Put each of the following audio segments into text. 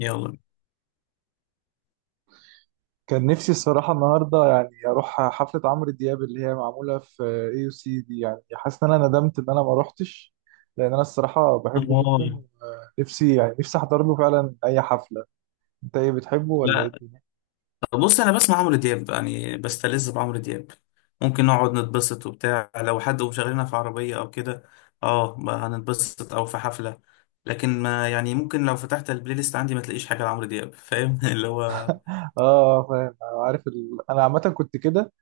يلا. كان نفسي الصراحة النهاردة يعني أروح حفلة عمرو دياب اللي هي معمولة في اي يو سي دي. يعني حاسس إن أنا ندمت إن أنا ما روحتش، لأن أنا الصراحة بحبه جدا، اه. ونفسي يعني نفسي أحضر له فعلا أي حفلة. أنت إيه بتحبه ولا إيه لا، الدنيا؟ بص انا بسمع عمرو دياب، يعني بستلذ بعمرو دياب. ممكن نقعد نتبسط وبتاع لو حد مشغلنا في عربية او كده. اه، ما هنتبسط او في حفلة. لكن ما يعني ممكن لو فتحت البلاي ليست عندي ما تلاقيش حاجة لعمرو دياب، فاهم؟ اللي هو آه فاهم. عارف أنا عامة كنت كده،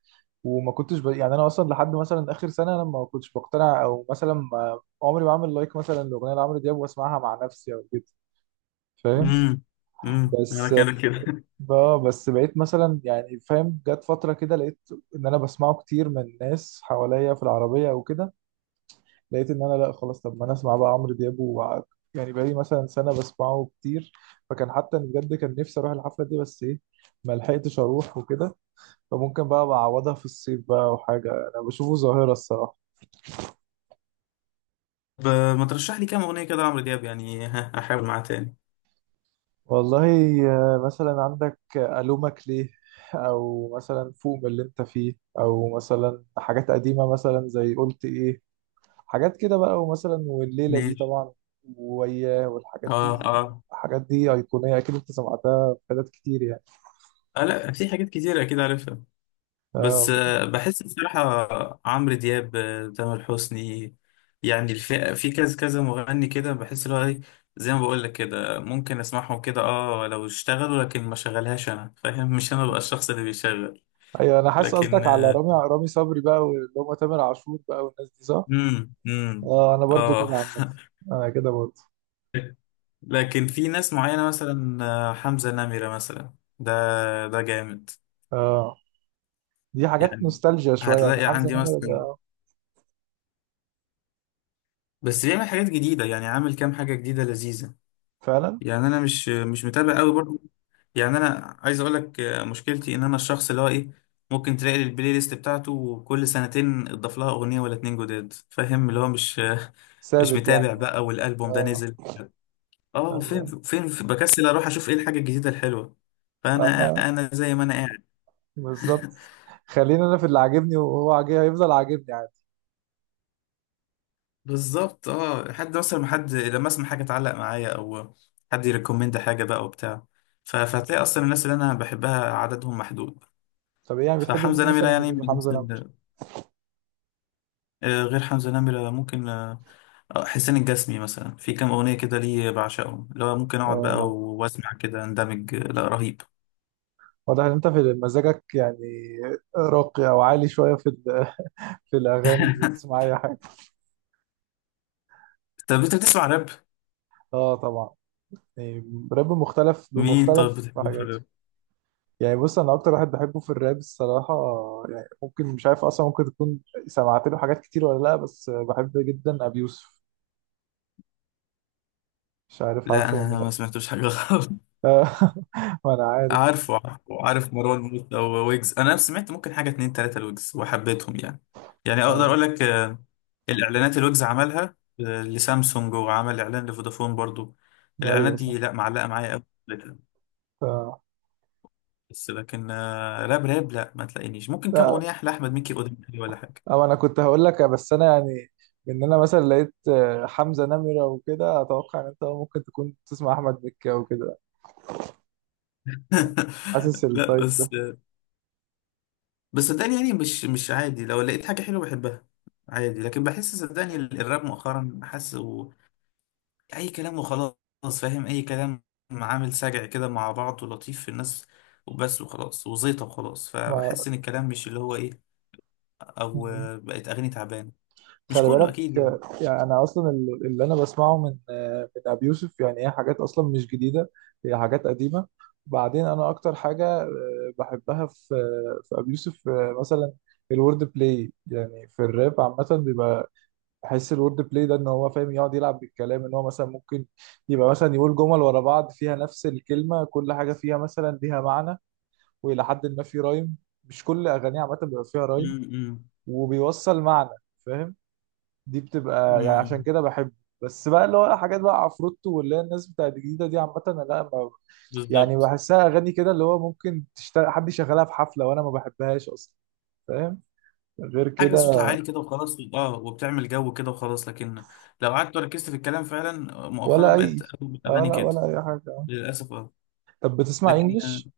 وما كنتش يعني أنا أصلا لحد مثلا آخر سنة أنا ما كنتش بقتنع، أو مثلا ما... عمري ما أعمل لايك مثلا لأغنية لعمرو دياب وأسمعها مع نفسي أو كده. فاهم؟ امم انا بس كده كده. اه بس بقيت مثلا، يعني فاهم، جت فترة كده لقيت ان انا بسمعه كتير من ناس حواليا في العربية او كده. لقيت ان انا لا خلاص، طب ما انا اسمع بقى عمرو دياب يعني بقالي مثلا سنة بسمعه كتير. فكان حتى أنا بجد كان نفسي اروح الحفلة دي، بس ايه، ما لحقتش اروح وكده. فممكن بقى بعوضها في الصيف بقى او حاجة. انا بشوفه ظاهرة الصراحة. طب ما ترشح لي كام اغنية كده لعمرو دياب يعني؟ ها احاول معاه تاني. والله مثلا عندك ألومك ليه، او مثلا فوق من اللي انت فيه، او مثلا حاجات قديمة مثلا زي قلت ايه، حاجات كده بقى، ومثلا والليلة دي ماشي. طبعا، وياه، والحاجات اه دي. اه. الحاجات دي أيقونية، أكيد أنت سمعتها في حتت كتير يعني. لا، في حاجات كتيرة كده عارفها. بس آه، بحس بصراحة عمرو دياب، تامر حسني، يعني الفئة في كذا كذا مغني كده، بحس اللي هو إيه، زي ما بقول لك كده، ممكن اسمعهم كده اه لو اشتغلوا، لكن ما شغلهاش انا فاهم؟ مش انا بقى الشخص اللي بيشغل. أيوة أنا حاسس لكن قصدك على رامي صبري بقى، واللي هم تامر عاشور بقى، والناس دي، صح؟ امم امم آه، أنا برضو اه. كده عامة. أنا كده برضو. لكن في ناس معينة مثلا، حمزة نمرة مثلا، ده ده جامد. آه، دي حاجات يعني نوستالجيا شوية يعني، هتلاقي حمزة عندي نمرة مثلا، ده بس بيعمل حاجات جديدة، يعني عامل كام حاجة جديدة لذيذة. فعلا يعني انا مش متابع قوي برضه. يعني انا عايز اقول لك مشكلتي ان انا الشخص اللي هو ايه، ممكن تلاقي البلاي ليست بتاعته كل سنتين اضاف لها اغنيه ولا اتنين جداد، فاهم؟ اللي هو مش مش ثابت متابع يعني. بقى، والالبوم ده آه نزل اه فين أيوة. فين بكسل اروح اشوف ايه الحاجه الجديده الحلوه. فانا أنا انا زي ما انا قاعد. بالظبط. خلينا أنا في اللي عاجبني، وهو عاجب هيفضل عاجبني عادي. بالظبط. اه، حد مثلا، ما حد لما اسمع حاجه تعلق معايا او حد يريكومند حاجه بقى وبتاع، فهتلاقي اصلا الناس اللي انا بحبها عددهم محدود. طب إيه يعني، بتحب مين فحمزه نمره مثلا يعني من غير الناس. حمزة نمرة؟ غير حمزة نمرة ممكن حسين الجسمي مثلا، في كام أغنية كده ليه بعشقهم، لو ممكن أقعد بقى اه وأسمع كده أندمج، لا، رهيب. واضح ان انت في مزاجك يعني راقي او عالي شويه في في الاغاني مش بتسمع اي حاجه. طب أنت بتسمع راب؟ اه طبعا، يعني راب مختلف مين طب بمختلف بتحبه في حاجاته. الراب؟ يعني بص، انا اكتر واحد بحبه في الراب الصراحه، يعني ممكن مش عارف اصلا، ممكن تكون سمعت له حاجات كتير ولا لا، بس بحب جدا ابي يوسف. مش عارف لا، عارفه أنا ولا أنا لا ما سمعتوش حاجة خالص. آه، ما انا عارف. عارف مروان موسى وويجز. أنا سمعت ممكن حاجة اتنين تلاتة لويجز وحبيتهم، يعني يعني أقدر أقول لك الإعلانات اللي ويجز عملها لسامسونج، وعمل إعلان لفودافون برضو. الإعلانات ايوه صح. دي لا، معلقة معايا أوي. بس لكن راب راب لا، ما تلاقينيش ممكن كام آه. اغنيه لاحمد مكي قدامي ولا حاجه. أو أنا كنت هقول لك، بس أنا يعني إن أنا مثلا لقيت حمزة نمرة وكده، أتوقع إن أنت ممكن تكون تسمع أحمد مكي أو كده. حاسس لا التايب ده. بس صدقني، يعني مش عادي لو لقيت حاجه حلوه بحبها عادي، لكن بحس صدقني الراب مؤخرا حاسه اي كلام وخلاص، فاهم؟ اي كلام، عامل سجع كده مع بعض ولطيف في الناس، وبس وخلاص وزيطه وخلاص. ما فبحس ان الكلام مش اللي هو ايه، او بقت اغاني تعبانه. مش خلي كله بالك، اكيد يعني. يعني أنا أصلا اللي أنا بسمعه من من أبي يوسف، يعني هي حاجات أصلا مش جديدة، هي حاجات قديمة. بعدين أنا أكتر حاجة بحبها في في أبي يوسف مثلا الورد بلاي. يعني في الراب عامة بيبقى، بحس الورد بلاي ده ان هو فاهم يقعد يلعب بالكلام، ان هو مثلا ممكن يبقى مثلا يقول جمل ورا بعض فيها نفس الكلمه، كل حاجه فيها مثلا ليها معنى، والى حد ما في رايم. مش كل اغانيه عامه بيبقى فيها رايم، امم وبيوصل معنى. فاهم؟ دي بتبقى يعني عشان امم كده بحبه. بس بقى اللي هو حاجات بقى عفروتو، واللي هي الناس بتاعت الجديده دي عامه، أنا لا ما يعني، بالظبط. بحسها اغاني كده اللي هو ممكن تشتغل، حد يشغلها في حفله وانا ما بحبهاش اصلا. فاهم؟ غير حاجة صوتها كده عالي كده وخلاص اه، وبتعمل جو كده وخلاص، لكن لو قعدت وركزت في الكلام فعلا، مؤخرا ولا اي بقت أغلب اه الأغاني لا كده ولا اي حاجه. للأسف. اه طب بتسمع لكن اه، انجلش؟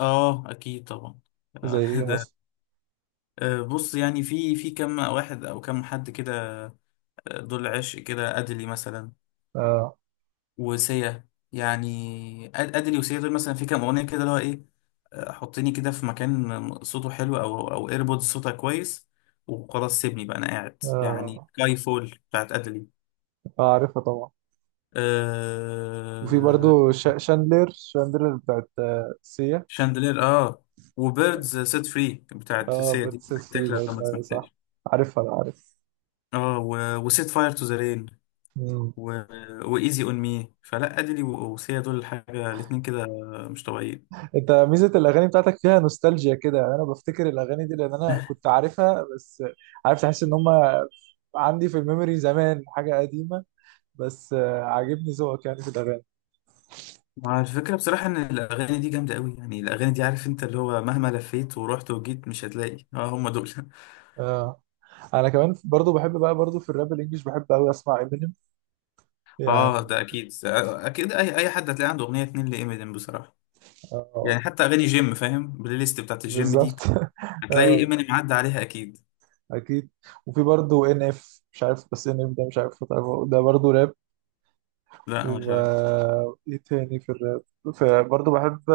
أكيد طبعا. زي آه، ايه ده مثلا؟ بص، يعني في كم واحد أو كم حد كده، دول عشق كده، أدلي مثلا، اه وسيا، يعني أدلي وسيا دول مثلا، في كام أغنية كده، اللي هو إيه، حطيني كده في مكان صوته حلو، أو إيربودز صوتها كويس، وخلاص سيبني بقى، أنا قاعد، يعني اه سكاي فول بتاعت أدلي. عارفها طبعا. وفي آه... برضو شاندلر بتاعت سيا. شاندلير، اه، وبيردز سيت فري بتاعت اه سيا بتاعت دي، سيس فري تاكل برضو، لو ما ايوه صح. سمعتهاش. عارفها انا عارف. اه وسيت فاير تو ذا رين، مم. و... وايزي اون مي، فلا ادلي وسيا دول حاجه، الاتنين كده مش طبيعيين. انت ميزه الاغاني بتاعتك فيها نوستالجيا كده يعني، انا بفتكر الاغاني دي لان انا كنت عارفها بس، عارف، تحس ان هم عندي في الميموري زمان حاجه قديمه. بس عاجبني ذوقك يعني في الاغاني. مع الفكره، بصراحه ان الاغاني دي جامده قوي. يعني الاغاني دي، عارف انت، اللي هو مهما لفيت ورحت وجيت مش هتلاقي اه هم دول. اه انا كمان برضو بحب بقى، برضو في الراب الانجليش بحب قوي اسمع امينيم اه، يعني. ده اكيد اكيد، اي حد هتلاقي عنده اغنيه اتنين لإمينيم بصراحه. اه يعني حتى اغاني جيم، فاهم؟ البلاي ليست بتاعت الجيم دي بالظبط هتلاقي اه ايماني معدي عليها اكيد. اكيد. وفي برضه ان اف، مش عارف، بس ان اف ده مش عارف تعرفه. ده برضه راب. لا أنا مش و عارف. ايه تاني في الراب؟ فبرضه بحب،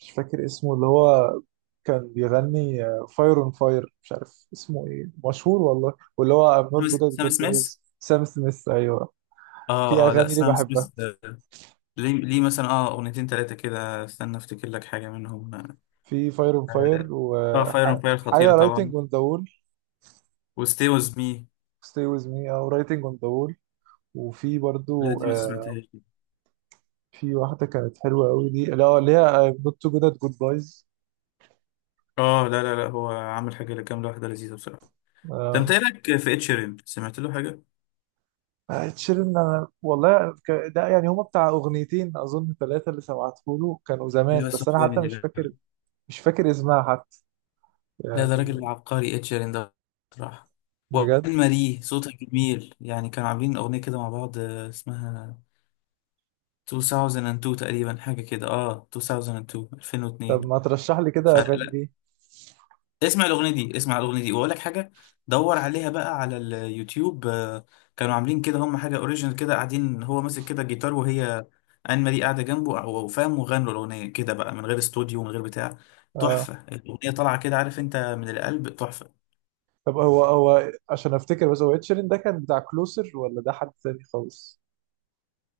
مش فاكر اسمه، اللي هو كان بيغني فاير اون فاير، مش عارف اسمه ايه، مشهور والله، واللي هو ام سام نوت جود ات سام جود سميث؟ بويز، سام سميث ايوه. في اه اه، لا اغاني ليه سام بحبها. سميث، ليه مثلا اه، اغنيتين ثلاثه كده، استنى افتكر لك حاجه منهم. في فاير اون فاير، اه، فاير اون فاير خطيره وحاجه طبعا، رايتنج اون ذا وول، وستي ويز مي. ستي ويز مي، او رايتنج اون ذا وول. وفي لا برضه دي ما سمعتهاش دي. في واحدة كانت حلوة قوي دي، لا اللي هي نوت تو جود ات جود بايز. اه لا لا لا، هو عامل حاجه كام واحده لذيذه بصراحه. ده انت اه إيه رايك في اتشيرين؟ سمعت له حاجه؟ تشيرن، انا والله ده يعني هما بتاع اغنيتين اظن ثلاثة اللي سمعته له، كانوا لا زمان، بس بس هو انا حتى جامد يا مش جدع. فاكر. مش فاكر اسمها حتى لا، ده يعني. راجل عبقري اتشيرين ده بصراحه. وان بجد. ماري صوتها جميل. يعني كانوا عاملين اغنيه كده مع بعض اسمها 2002 تقريبا، حاجة كده، اه 2002 طب 2002. ما ترشح لي كده فلا اغاني لا، دي. اسمع الأغنية دي، اسمع الأغنية دي وأقول لك حاجة. دور عليها بقى على اليوتيوب. كانوا عاملين كده، هم حاجة أوريجينال كده قاعدين، هو ماسك كده جيتار وهي آن ماري قاعدة جنبه أو أو فاهم، وغنوا الأغنية كده بقى من غير استوديو من غير بتاع. اه تحفة، الأغنية طالعة كده عارف أنت، من القلب، تحفة. طب هو عشان افتكر، بس هو تشيرن ده كان بتاع كلوسر، ولا ده حد تاني خالص؟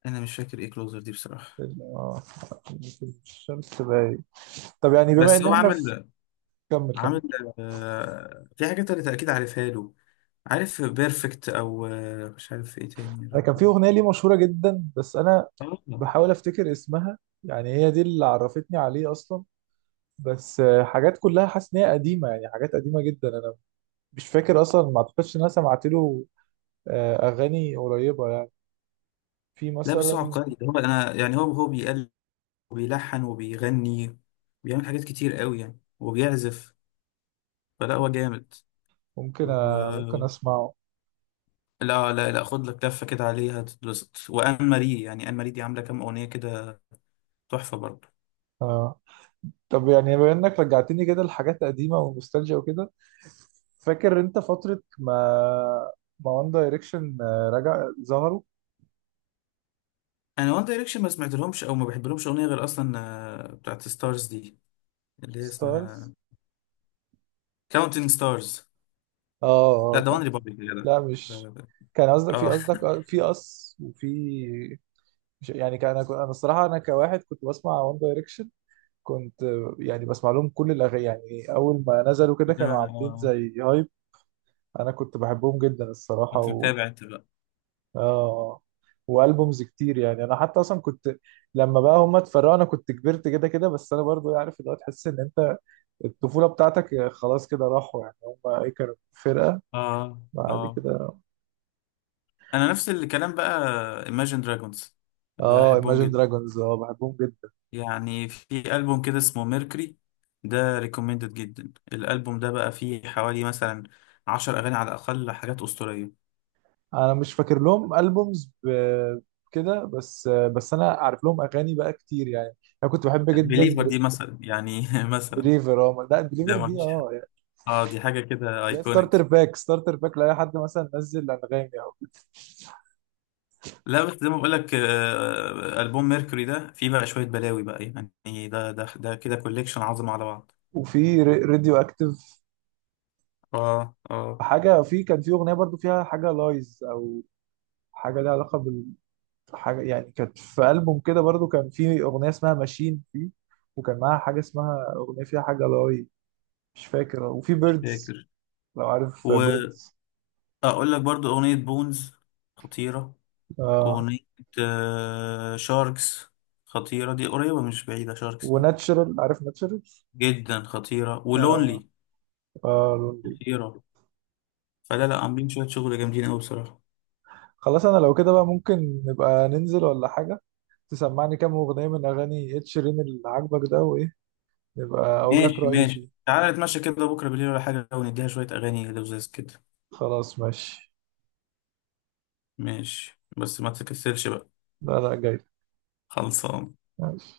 أنا مش فاكر إيه كلوزر دي بصراحة. ال- اه الشمس باين. طب يعني بما بس ان هو احنا في، عامل كمل كمل. عامل في حاجات أنا أكيد عارفها له. عارف بيرفكت، أو مش عارف إيه تاني يا انا كان في ربي. اغنيه ليه مشهوره جدا، بس انا آه، بحاول افتكر اسمها، يعني هي دي اللي عرفتني عليه اصلا. بس حاجات كلها حاسس ان هي قديمه يعني، حاجات قديمه جدا. انا مش فاكر اصلا، ما اعتقدش ان انا سمعت له اغاني قريبه يعني. في لا بس هو مثلا، عبقري ده، هو أنا يعني، هو بيقل وبيلحن وبيغني، بيعمل حاجات كتير قوي يعني، وبيعزف. فلا، هو جامد. ممكن و اسمعه. لا لا لا، خد لك لفة كده عليها تتبسط. وآن ماري، يعني آن ماري دي عاملة كام أغنية كده، تحفة برضه. آه. طب يعني بما انك رجعتني كده لحاجات قديمه ونوستالجيا وكده، فاكر انت فتره ما وان دايركشن رجع ظهروا؟ أنا وان دايركشن ما سمعت لهمش أو ما بحب لهمش أغنية، غير أصلا بتاعت ستارز دي، اللي هي ستارز اسمها كاونتين ستارز. اه لا اه ده كان. وان ريبابليك يا جدع. لا مش ده- ده- كان. قصدك في اه. قصدك في قص، وفي يعني كان، أنا الصراحه انا كواحد كنت بسمع وان دايركشن. كنت يعني بسمع لهم كل الاغاني، يعني اول ما نزلوا كده لا، كانوا عاملين اه، زي هايب. انا كنت بحبهم جدا الصراحه كنت متابع انت بقى. اه والبومز كتير يعني. انا حتى اصلا كنت، لما بقى هم اتفرقوا انا كنت كبرت كده كده، بس انا برضو عارف اللي هو، تحس ان انت الطفوله بتاعتك خلاص كده راحوا يعني. هم ايه كانوا فرقه اه اه، بعد كده. انا نفس الكلام بقى. Imagine Dragons اه بحبهم Imagine جدا. Dragons، اه بحبهم جدا. يعني في ألبوم كده اسمه ميركوري، ده ريكومندد جدا، الألبوم ده بقى فيه حوالي مثلا 10 أغاني على الأقل حاجات أسطورية. انا مش فاكر لهم البومز كده، بس انا عارف لهم اغاني بقى كتير يعني. انا كنت بحب جدا. بليفر دي مثلا يعني، مثلا بليفر اه، لا بليفر ده ما دي فيش حاجة، اه يعني. اه، دي حاجة كده لا ستارتر ايكونيك. باك، ستارتر باك لاي حد مثلا نزل انغامي او. لا بس زي ما بقول لك ألبوم ميركوري ده فيه بقى شوية بلاوي بقى، يعني ده ده كده كوليكشن عظمة على بعض. وفي راديو اكتيف اه اه، حاجه. في كان في اغنيه برضو فيها حاجه لايز او حاجه ليها علاقه بالحاجه يعني، كانت في البوم كده برضو كان في اغنيه اسمها ماشين فيه، وكان معاها حاجه اسمها اغنيه فيها حاجه لاي، مش فاكر. وفي مش بيردز، فاكر. لو عارف وأقول بيردز. لك برضو أغنية بونز خطيرة، آه أغنية شاركس خطيرة، دي قريبة مش بعيدة شاركس دي، وناتشرال، عارف ناتشرال؟ جدا خطيرة، آه. ولونلي آه لوندي. خطيرة. فلا لا، عاملين شوية شغل جامدين أوي بصراحة. خلاص، انا لو كده بقى ممكن نبقى ننزل ولا حاجة، تسمعني كام أغنية من أغاني إد شيرين اللي عاجبك ده، وإيه نبقى أقول لك ماشي رأيي ماشي، فيه. تعالى نتمشى كده بكرة بالليل ولا حاجة، ونديها شوية أغاني لذيذ كده. خلاص ماشي. ماشي، بس ما تكسلش بقى. لا لا جاي. خلصان. ماشي.